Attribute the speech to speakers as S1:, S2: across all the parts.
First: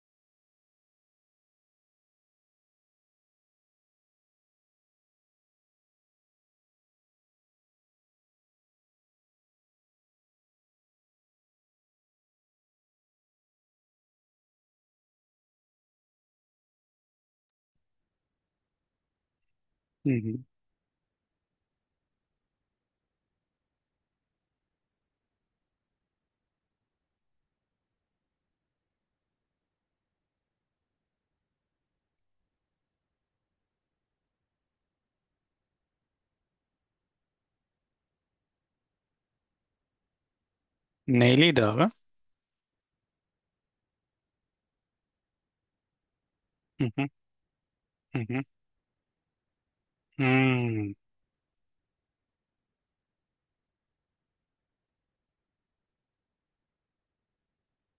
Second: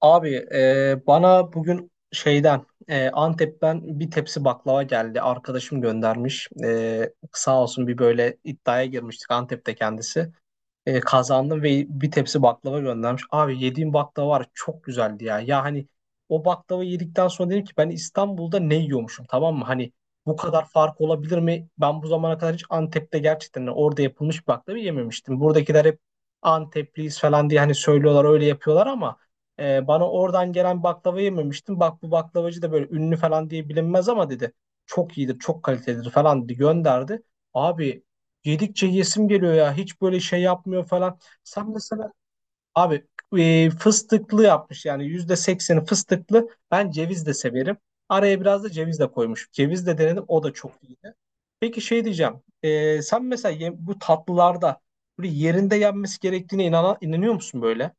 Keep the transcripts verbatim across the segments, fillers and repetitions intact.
S1: Abi e, bana bugün şeyden e, Antep'ten bir tepsi baklava geldi. Arkadaşım göndermiş. E, sağ olsun bir böyle iddiaya girmiştik Antep'te kendisi. E, kazandım ve bir tepsi baklava göndermiş. Abi, yediğim baklava var ya, çok güzeldi ya. Ya hani o baklava yedikten sonra dedim ki ben İstanbul'da ne yiyormuşum, tamam mı? Hani
S2: Hı
S1: bu
S2: hı.
S1: kadar fark olabilir mi? Ben bu zamana kadar hiç Antep'te gerçekten orada yapılmış baklava yememiştim. Buradakiler hep Antepliyiz falan diye hani söylüyorlar, öyle yapıyorlar ama e, bana oradan gelen baklava yememiştim. Bak, bu baklavacı da böyle ünlü falan diye bilinmez ama dedi. Çok iyidir, çok kalitelidir falan dedi, gönderdi. Abi, Yedikçe yesim geliyor ya. Hiç böyle şey yapmıyor falan.
S2: Neyliydi
S1: Sen
S2: abi?
S1: mesela, abi, e, fıstıklı yapmış, yani yüzde sekseni fıstıklı.
S2: Hı
S1: Ben
S2: hı,
S1: ceviz de severim.
S2: hı
S1: Araya
S2: hı.
S1: biraz da ceviz de koymuş. Ceviz de denedim, o da çok
S2: Hmm.
S1: iyiydi. Peki şey diyeceğim. E, sen mesela ye- bu tatlılarda böyle yerinde yenmesi gerektiğine inana, inanıyor musun böyle?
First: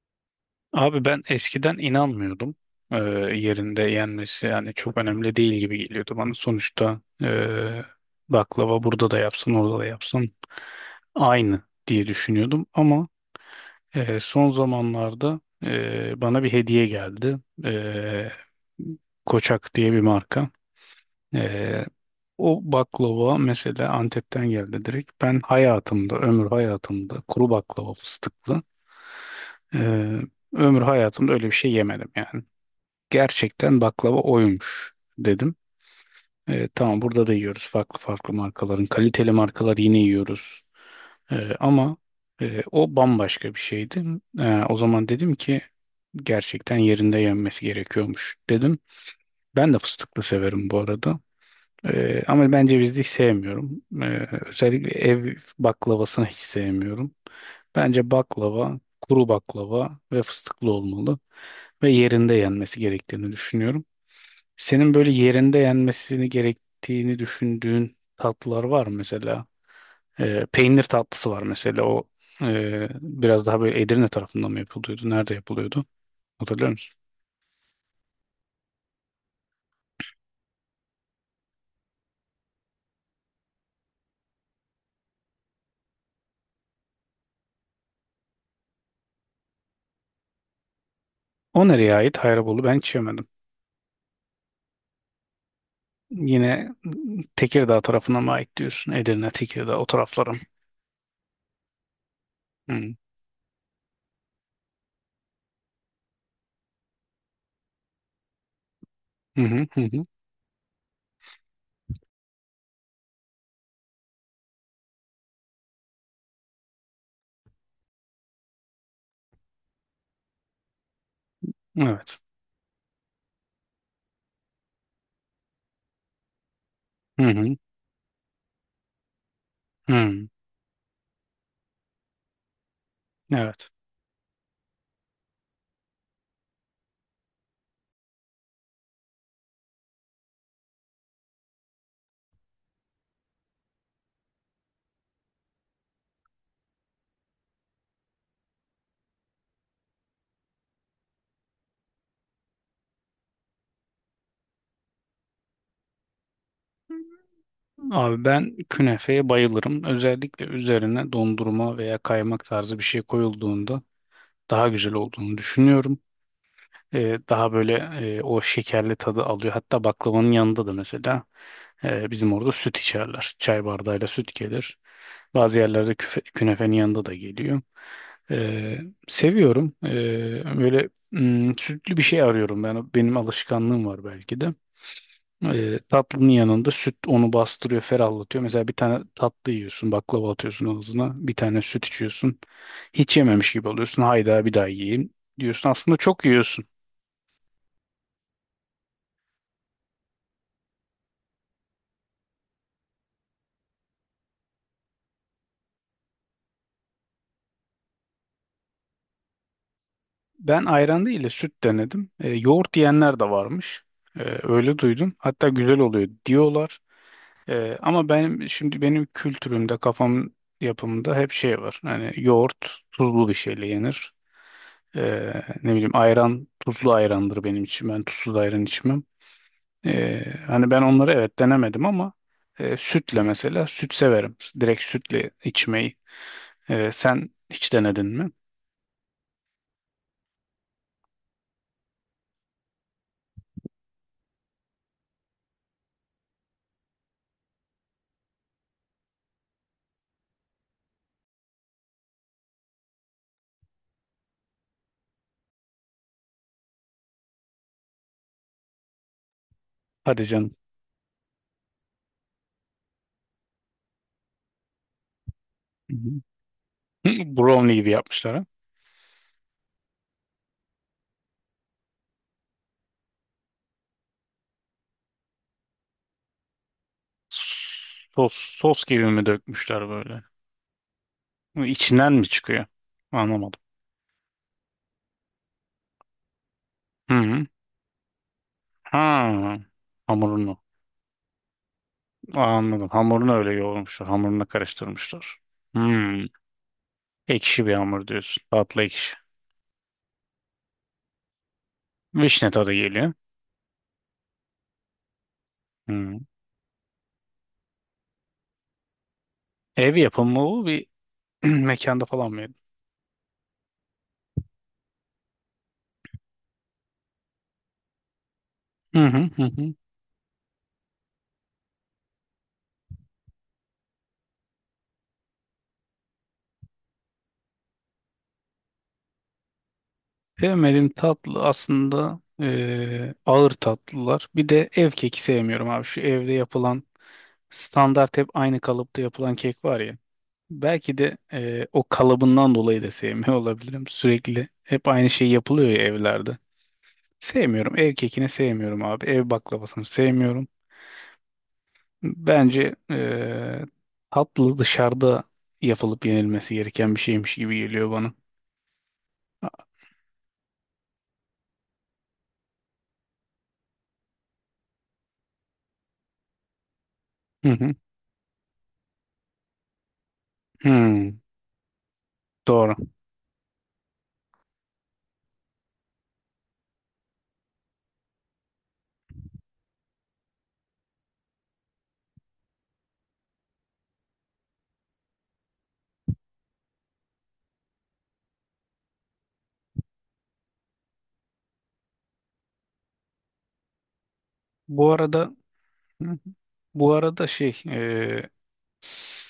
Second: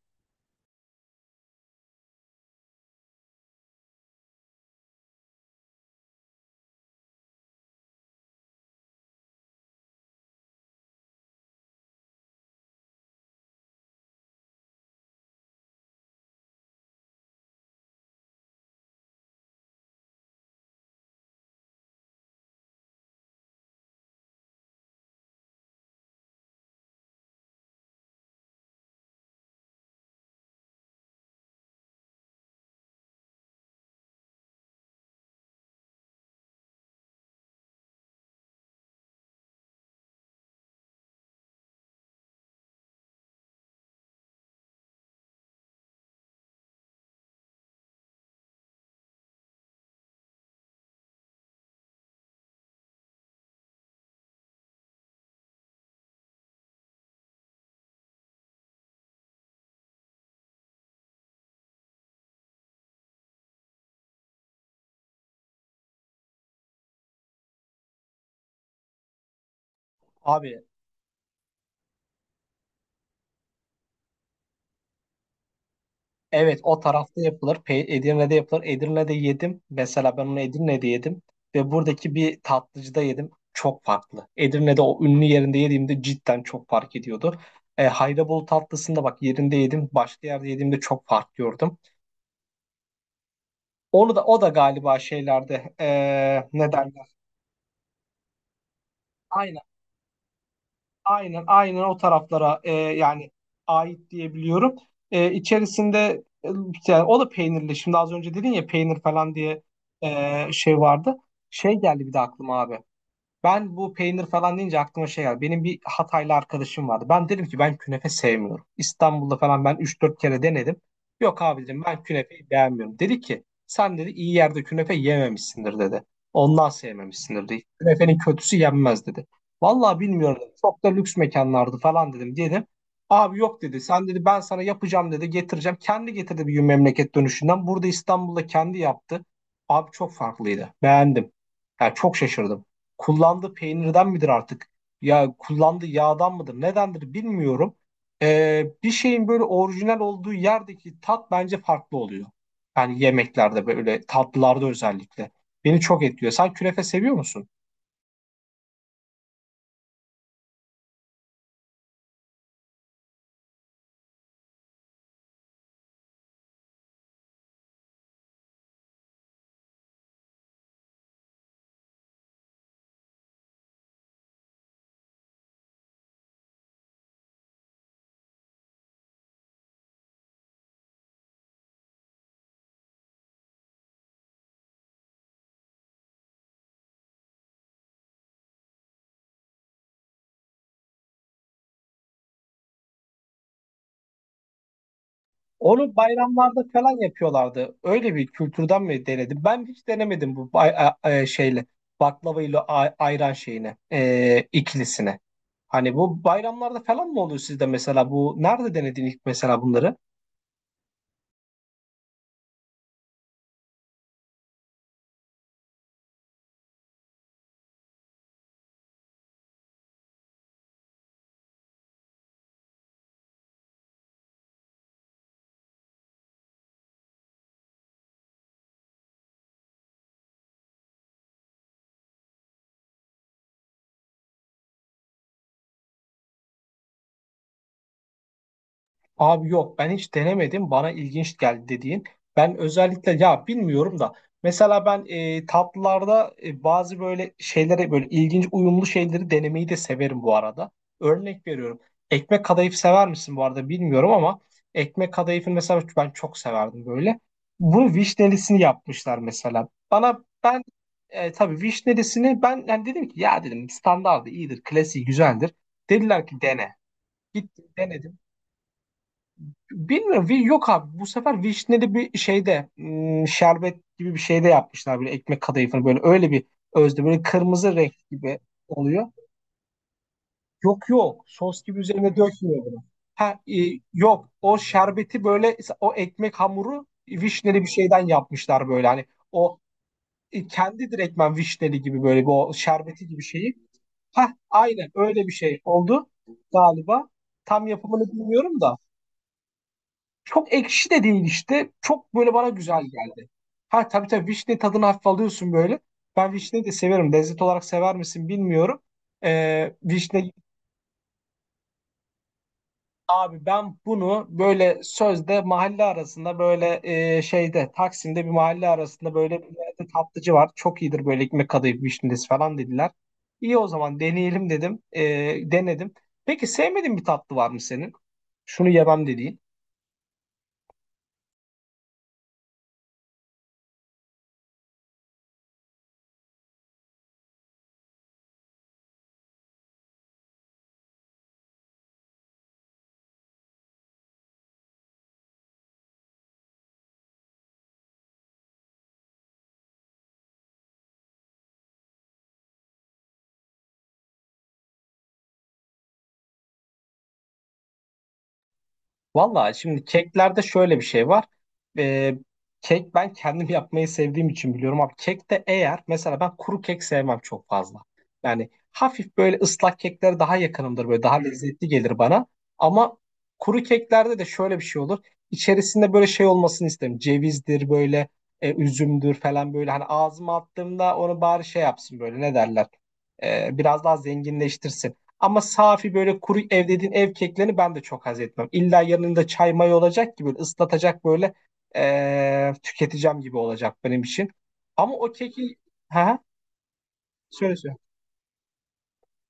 S2: Abi ben eskiden inanmıyordum. Ee, Yerinde yenmesi yani çok önemli değil gibi geliyordu bana. Sonuçta ee, baklava burada da yapsın orada da yapsın aynı diye düşünüyordum. Ama ee, son zamanlarda ee, bana bir hediye geldi. Ee, Koçak diye bir marka. E, O baklava mesela Antep'ten geldi direkt. Ben hayatımda, ömür hayatımda kuru baklava fıstıklı eee, ömür hayatımda öyle bir şey yemedim yani. Gerçekten baklava oymuş dedim. Eee, tamam burada da yiyoruz farklı farklı markaların. Kaliteli markalar yine yiyoruz. Eee, ama eee, o bambaşka bir şeydi. Eee, o zaman dedim ki gerçekten yerinde yenmesi gerekiyormuş dedim. Ben de fıstıklı severim bu arada. Ee, ama ben cevizli hiç sevmiyorum. Ee, özellikle ev baklavasını hiç sevmiyorum. Bence baklava, kuru baklava ve fıstıklı olmalı ve yerinde yenmesi gerektiğini düşünüyorum. Senin böyle yerinde yenmesini gerektiğini düşündüğün tatlılar var mı mesela? Ee,
S1: Abi,
S2: peynir tatlısı var mesela. O e, biraz daha böyle Edirne tarafından mı yapılıyordu? Nerede yapılıyordu?
S1: evet,
S2: Hatırlıyor
S1: o
S2: musun?
S1: tarafta yapılır. Pe Edirne'de yapılır. Edirne'de yedim. Mesela ben onu Edirne'de yedim. Ve buradaki bir tatlıcıda yedim. Çok farklı. Edirne'de o ünlü yerinde yediğimde cidden çok fark ediyordu. E, Haydabolu tatlısında bak yerinde yedim. Başka yerde yediğimde çok fark
S2: O
S1: gördüm.
S2: nereye ait? Hayrabolu ben hiç yemedim.
S1: Onu da, o da galiba şeylerde e, ne
S2: Yine
S1: derler?
S2: Tekirdağ tarafına mı ait diyorsun? Edirne, Tekirdağ o taraflarım.
S1: Aynen aynen, o taraflara e, yani ait diyebiliyorum. E, içerisinde e, yani o da peynirli. Şimdi az önce dedin ya, peynir falan
S2: Hı hı
S1: diye
S2: hı, hı hı.
S1: e, şey vardı. Şey geldi bir de aklıma abi. Ben bu peynir falan deyince aklıma şey geldi. Benim bir Hataylı arkadaşım vardı. Ben dedim ki ben künefe sevmiyorum. İstanbul'da falan ben üç dört kere denedim. Yok abi, dedim, ben
S2: Evet.
S1: künefeyi beğenmiyorum. Dedi ki sen, dedi, iyi yerde künefe yememişsindir, dedi. Ondan
S2: Hı
S1: sevmemişsindir,
S2: hı,
S1: dedi. Künefenin kötüsü yenmez, dedi. Vallahi
S2: hı.
S1: bilmiyorum, dedi. Çok da lüks mekanlardı falan dedim. Dedim abi, yok
S2: Evet.
S1: dedi. Sen, dedi, ben sana yapacağım dedi, getireceğim. Kendi getirdi bir gün memleket dönüşünden. Burada İstanbul'da kendi yaptı. Abi, çok farklıydı. Beğendim. Yani çok şaşırdım, kullandığı peynirden midir artık? Ya kullandığı yağdan mıdır? Nedendir bilmiyorum. Ee, bir şeyin böyle orijinal olduğu yerdeki tat bence farklı oluyor. Yani yemeklerde, böyle tatlılarda özellikle. Beni çok etkiliyor. Sen künefe seviyor musun?
S2: Abi ben künefeye bayılırım. Özellikle üzerine dondurma veya kaymak tarzı bir şey koyulduğunda daha güzel olduğunu düşünüyorum. E, daha böyle e, o şekerli tadı alıyor. Hatta baklavanın yanında da mesela e, bizim orada süt içerler. Çay bardağıyla süt gelir. Bazı yerlerde küfe- künefenin yanında da geliyor. E, Seviyorum. E, böyle mm, sütlü bir şey arıyorum. Ben, benim alışkanlığım var belki de. E, tatlının yanında süt onu bastırıyor, ferahlatıyor. Mesela bir tane tatlı yiyorsun, baklava atıyorsun ağzına. Bir tane süt içiyorsun. Hiç yememiş gibi oluyorsun. Hayda bir daha yiyeyim diyorsun.
S1: Onu
S2: Aslında çok
S1: bayramlarda
S2: yiyorsun.
S1: falan yapıyorlardı. Öyle bir kültürden mi denedim? Ben hiç denemedim bu bay- e, e, şeyle baklava ile a- ayran şeyine, e, ikilisine. Hani bu bayramlarda falan mı oluyor sizde mesela, bu nerede denedin ilk mesela bunları?
S2: Ben ayran değil de süt denedim. E, yoğurt diyenler de varmış. E, öyle duydum. Hatta güzel oluyor diyorlar. E, ama benim şimdi benim kültürümde, kafam yapımında hep şey var. Hani yoğurt tuzlu bir şeyle yenir. E, Ne bileyim ayran tuzlu ayrandır benim için. Ben tuzsuz ayran içmem. E, hani ben onları evet denemedim ama e, sütle mesela süt severim. Direkt sütle içmeyi. E, sen hiç denedin mi?
S1: Abi yok, ben hiç denemedim, bana ilginç geldi dediğin. Ben özellikle, ya bilmiyorum da mesela ben e, tatlılarda e, bazı böyle şeylere, böyle ilginç uyumlu şeyleri denemeyi de severim bu arada. Örnek veriyorum. Ekmek kadayıf sever misin bu arada bilmiyorum ama ekmek kadayıfını mesela ben çok severdim böyle. Bunu vişnelisini yapmışlar mesela. Bana
S2: Hadi canım.
S1: ben e, tabii vişnelisini, ben yani dedim ki, ya dedim, standardı iyidir, klasiği güzeldir.
S2: Hı
S1: Dediler ki dene.
S2: hı.
S1: Gittim,
S2: Brownie gibi
S1: denedim.
S2: yapmışlar
S1: Bilmiyorum. Wish yok abi. Bu sefer vişneli bir şeyde, hmm, şerbet gibi bir şeyde yapmışlar böyle ekmek kadayıfını, böyle öyle bir özde böyle
S2: ha.
S1: kırmızı renk
S2: Sos,
S1: gibi
S2: sos gibi
S1: oluyor.
S2: mi dökmüşler böyle?
S1: Yok yok. Sos
S2: Bu
S1: gibi
S2: İçinden
S1: üzerine
S2: mi çıkıyor?
S1: dökmüyor bunu. Ha, e,
S2: Anlamadım.
S1: yok. O şerbeti böyle, o ekmek hamuru
S2: Hı hı.
S1: vişneli bir şeyden yapmışlar böyle, hani
S2: Ha.
S1: o e,
S2: Hamurunu.
S1: kendi direktmen vişneli gibi böyle bir o
S2: Aa, anladım.
S1: şerbeti gibi
S2: Hamurunu öyle
S1: şeyi.
S2: yoğurmuşlar.
S1: Ha
S2: Hamurunu
S1: aynen, öyle bir
S2: karıştırmışlar.
S1: şey oldu
S2: Hmm.
S1: galiba.
S2: Ekşi
S1: Tam
S2: bir
S1: yapımını
S2: hamur diyorsun.
S1: bilmiyorum da.
S2: Tatlı ekşi.
S1: Çok ekşi de değil işte. Çok böyle bana
S2: Vişne tadı
S1: güzel
S2: geliyor.
S1: geldi. Ha tabii tabii, vişne tadını hafif alıyorsun böyle.
S2: Hmm.
S1: Ben vişneyi de severim. Lezzet olarak sever misin bilmiyorum. Ee,
S2: Ev
S1: vişne
S2: yapımı bu bir mekanda falan mı yedin?
S1: abi ben bunu böyle sözde mahalle arasında, böyle e, şeyde, Taksim'de bir mahalle
S2: Hı
S1: arasında
S2: hı
S1: böyle
S2: hı,
S1: bir
S2: hı.
S1: yerde tatlıcı var. Çok iyidir böyle ekmek kadayıf vişnesi falan dediler. İyi, o zaman deneyelim dedim. Ee, denedim. Peki, sevmediğin bir tatlı var mı senin? Şunu yemem dediğin.
S2: Sevmediğim tatlı aslında eee, ağır tatlılar. Bir de ev keki sevmiyorum abi. Şu evde yapılan standart hep aynı kalıpta yapılan kek var ya. Belki de e, o kalıbından dolayı da sevmiyor olabilirim. Sürekli hep aynı şey yapılıyor ya evlerde. Sevmiyorum. Ev kekini sevmiyorum abi. Ev baklavasını sevmiyorum. Bence e, tatlı dışarıda yapılıp yenilmesi gereken bir şeymiş gibi geliyor bana.
S1: Valla şimdi keklerde şöyle bir şey var. Ee, kek ben kendim yapmayı sevdiğim için biliyorum abi. Kekte eğer mesela, ben kuru kek sevmem çok
S2: Hı hı.
S1: fazla. Yani hafif böyle ıslak kekler daha yakınımdır, böyle daha
S2: Hmm,
S1: lezzetli gelir bana.
S2: doğru.
S1: Ama kuru keklerde de şöyle bir şey olur. İçerisinde böyle şey olmasını isterim. Cevizdir böyle, e, üzümdür falan böyle. Hani ağzıma attığımda onu bari şey yapsın böyle, ne derler. Ee, biraz daha zenginleştirsin. Ama safi böyle kuru ev dediğin, ev keklerini ben de çok haz etmem. İlla yanında çay may olacak, gibi ıslatacak böyle eee, tüketeceğim gibi olacak benim için.
S2: Bu
S1: Ama o
S2: arada
S1: keki,
S2: hı hı,
S1: ha,
S2: bu arada
S1: söyle
S2: şey
S1: söyle.
S2: e, s-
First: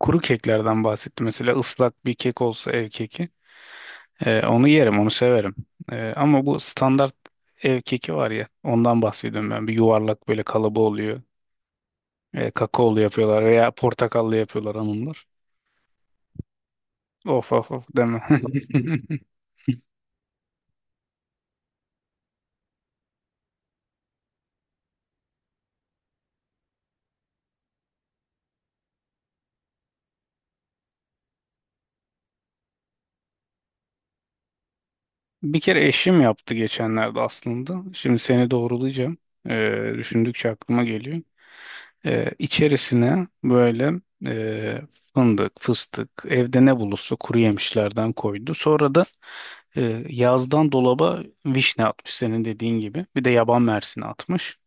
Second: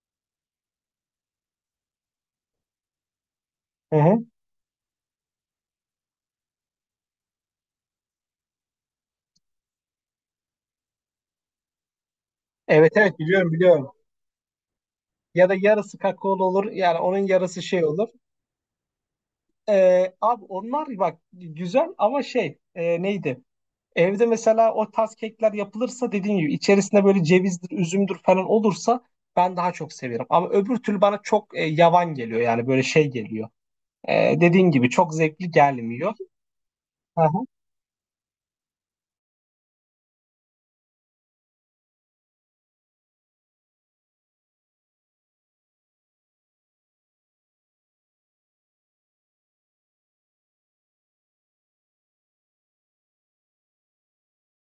S2: kuru keklerden bahsetti. Mesela ıslak bir kek olsa ev keki.
S1: Hı hı.
S2: Ee, onu yerim, onu severim. Ee, ama bu standart ev keki var ya, ondan bahsediyorum ben. Bir yuvarlak böyle kalıbı oluyor. Ee,
S1: Evet
S2: kakaolu
S1: evet,
S2: yapıyorlar
S1: biliyorum
S2: veya
S1: biliyorum.
S2: portakallı yapıyorlar hanımlar.
S1: Ya da yarısı kakaolu olur, yani onun
S2: Of
S1: yarısı
S2: of
S1: şey
S2: of
S1: olur.
S2: deme.
S1: Eee, abi onlar bak güzel ama şey, eee, neydi? Evde mesela o tarz kekler yapılırsa, dediğim gibi içerisinde böyle cevizdir, üzümdür falan olursa, ben daha çok severim. Ama öbür türlü bana çok e, yavan geliyor, yani böyle şey geliyor. E, dediğin gibi çok zevkli
S2: Bir kere
S1: gelmiyor.
S2: eşim yaptı geçenlerde
S1: Aha.
S2: aslında. Şimdi seni doğrulayacağım. Ee, düşündükçe aklıma geliyor. Ee, içerisine böyle e, fındık, fıstık, evde ne bulursa kuru yemişlerden koydu. Sonra da e, yazdan dolaba vişne atmış senin dediğin gibi. Bir de yaban mersini atmış.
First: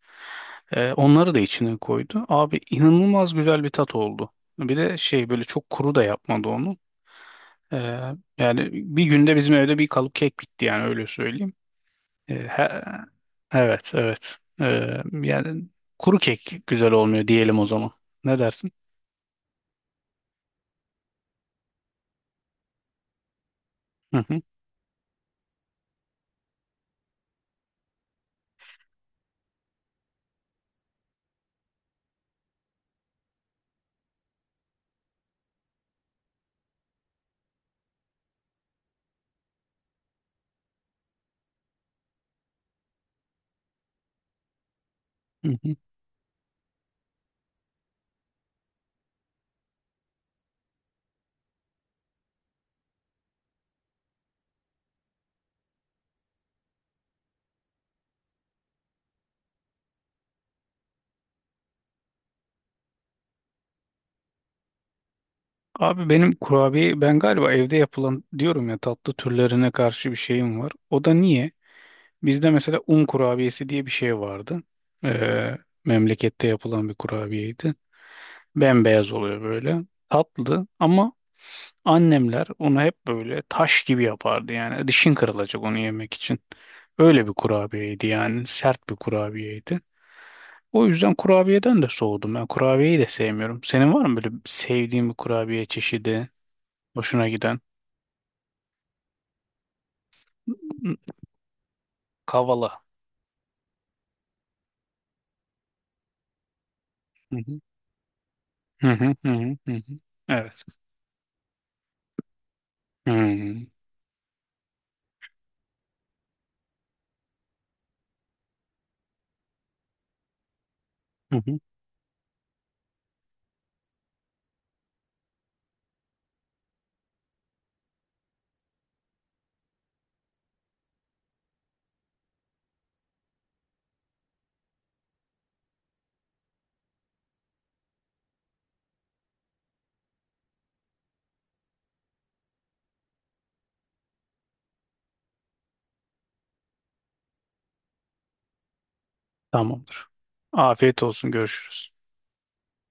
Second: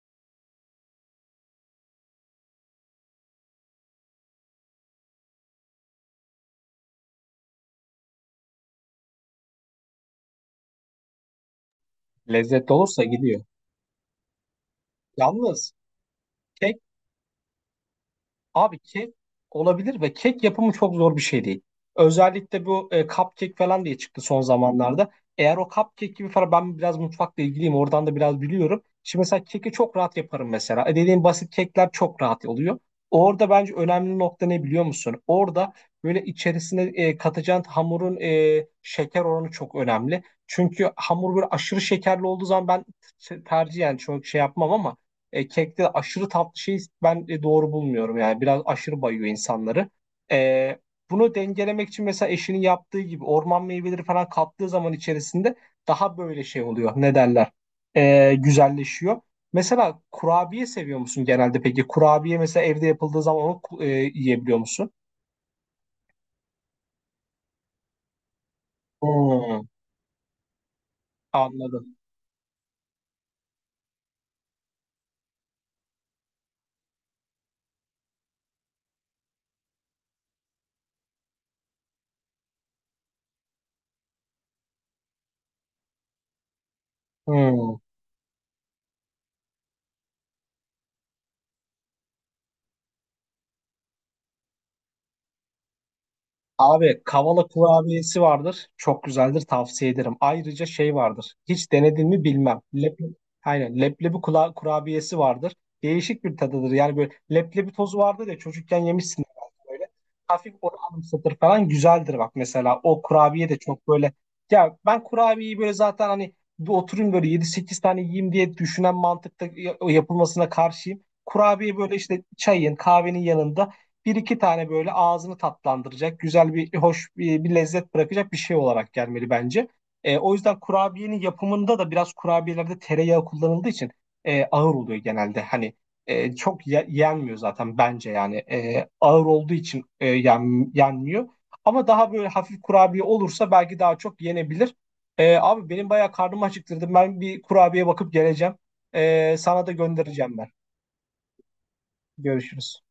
S2: E, onları da içine koydu. Abi inanılmaz güzel bir tat oldu. Bir de şey böyle çok kuru da yapmadı onu. E, Yani bir günde bizim evde bir kalıp kek bitti yani öyle söyleyeyim. E,
S1: Lezzet
S2: he-
S1: olursa gidiyor.
S2: evet, evet. E, yani
S1: Yalnız
S2: kuru kek
S1: kek
S2: güzel olmuyor diyelim o zaman. Ne dersin?
S1: Abi, kek olabilir ve kek yapımı çok zor bir şey değil. Özellikle bu e, cupcake falan diye
S2: Hı
S1: çıktı
S2: hı,
S1: son zamanlarda. Eğer o cupcake gibi falan, ben biraz mutfakla ilgiliyim. Oradan da biraz biliyorum. Şimdi mesela keki çok rahat yaparım mesela. E, dediğim basit kekler çok rahat oluyor. Orada bence önemli nokta ne biliyor musun? Orada böyle içerisine e, katacağın hamurun e, şeker oranı çok önemli. Çünkü hamur böyle aşırı şekerli olduğu zaman ben t- tercihen çok şey yapmam ama e,
S2: hı hı.
S1: kekte aşırı tatlı şeyi ben e, doğru bulmuyorum. Yani biraz aşırı bayıyor insanları. E, bunu dengelemek için mesela eşinin yaptığı gibi orman meyveleri falan kattığı zaman içerisinde daha böyle şey oluyor. Ne derler? E, güzelleşiyor. Mesela kurabiye seviyor musun genelde peki? Kurabiye mesela evde yapıldığı zaman onu e, yiyebiliyor musun?
S2: Abi benim kurabiye ben galiba evde yapılan diyorum ya tatlı
S1: Hmm,
S2: türlerine karşı bir şeyim var. O da niye?
S1: anladım.
S2: Bizde mesela un kurabiyesi diye bir şey vardı. E, Memlekette yapılan bir kurabiyeydi. Bembeyaz oluyor böyle. Tatlı ama annemler onu hep böyle taş gibi yapardı yani. Dişin kırılacak onu yemek için. Öyle bir
S1: Hmm.
S2: kurabiyeydi yani. Sert bir kurabiyeydi. O yüzden kurabiyeden de soğudum. Ben kurabiyeyi de sevmiyorum. Senin var mı böyle sevdiğin bir kurabiye çeşidi?
S1: Abi,
S2: Hoşuna
S1: kavala
S2: giden?
S1: kurabiyesi vardır. Çok güzeldir, tavsiye ederim. Ayrıca şey vardır. Hiç denedin mi bilmem.
S2: Kavala.
S1: Lep, aynen, leblebi kula- kurabiyesi vardır. Değişik bir tadıdır. Yani böyle
S2: Hı hı.
S1: leblebi tozu vardır ya, çocukken
S2: Hı hı
S1: yemişsin
S2: hı hı, hı
S1: belki böyle.
S2: hı.
S1: Hafif
S2: Evet.
S1: onu anımsatır falan, güzeldir bak mesela. O
S2: Hı
S1: kurabiye
S2: hı.
S1: de çok böyle. Ya ben kurabiyeyi böyle zaten, hani bir oturayım böyle yedi sekiz tane yiyeyim diye düşünen mantıkta ya- yapılmasına karşıyım.
S2: Hı hı.
S1: Kurabiye böyle işte çayın kahvenin yanında bir iki tane, böyle ağzını tatlandıracak, güzel bir, hoş bir, bir lezzet bırakacak bir şey olarak gelmeli bence. E, o yüzden kurabiyenin yapımında da biraz, kurabiyelerde tereyağı kullanıldığı için e, ağır oluyor genelde. Hani e, çok ye- yenmiyor zaten bence, yani E, ağır olduğu için e, yen- yenmiyor. Ama daha böyle hafif kurabiye olursa belki daha çok yenebilir. E, abi benim bayağı karnımı acıktırdı. Ben bir kurabiye bakıp geleceğim. E, sana da
S2: Tamamdır.
S1: göndereceğim ben.
S2: Afiyet olsun. Görüşürüz.
S1: Görüşürüz.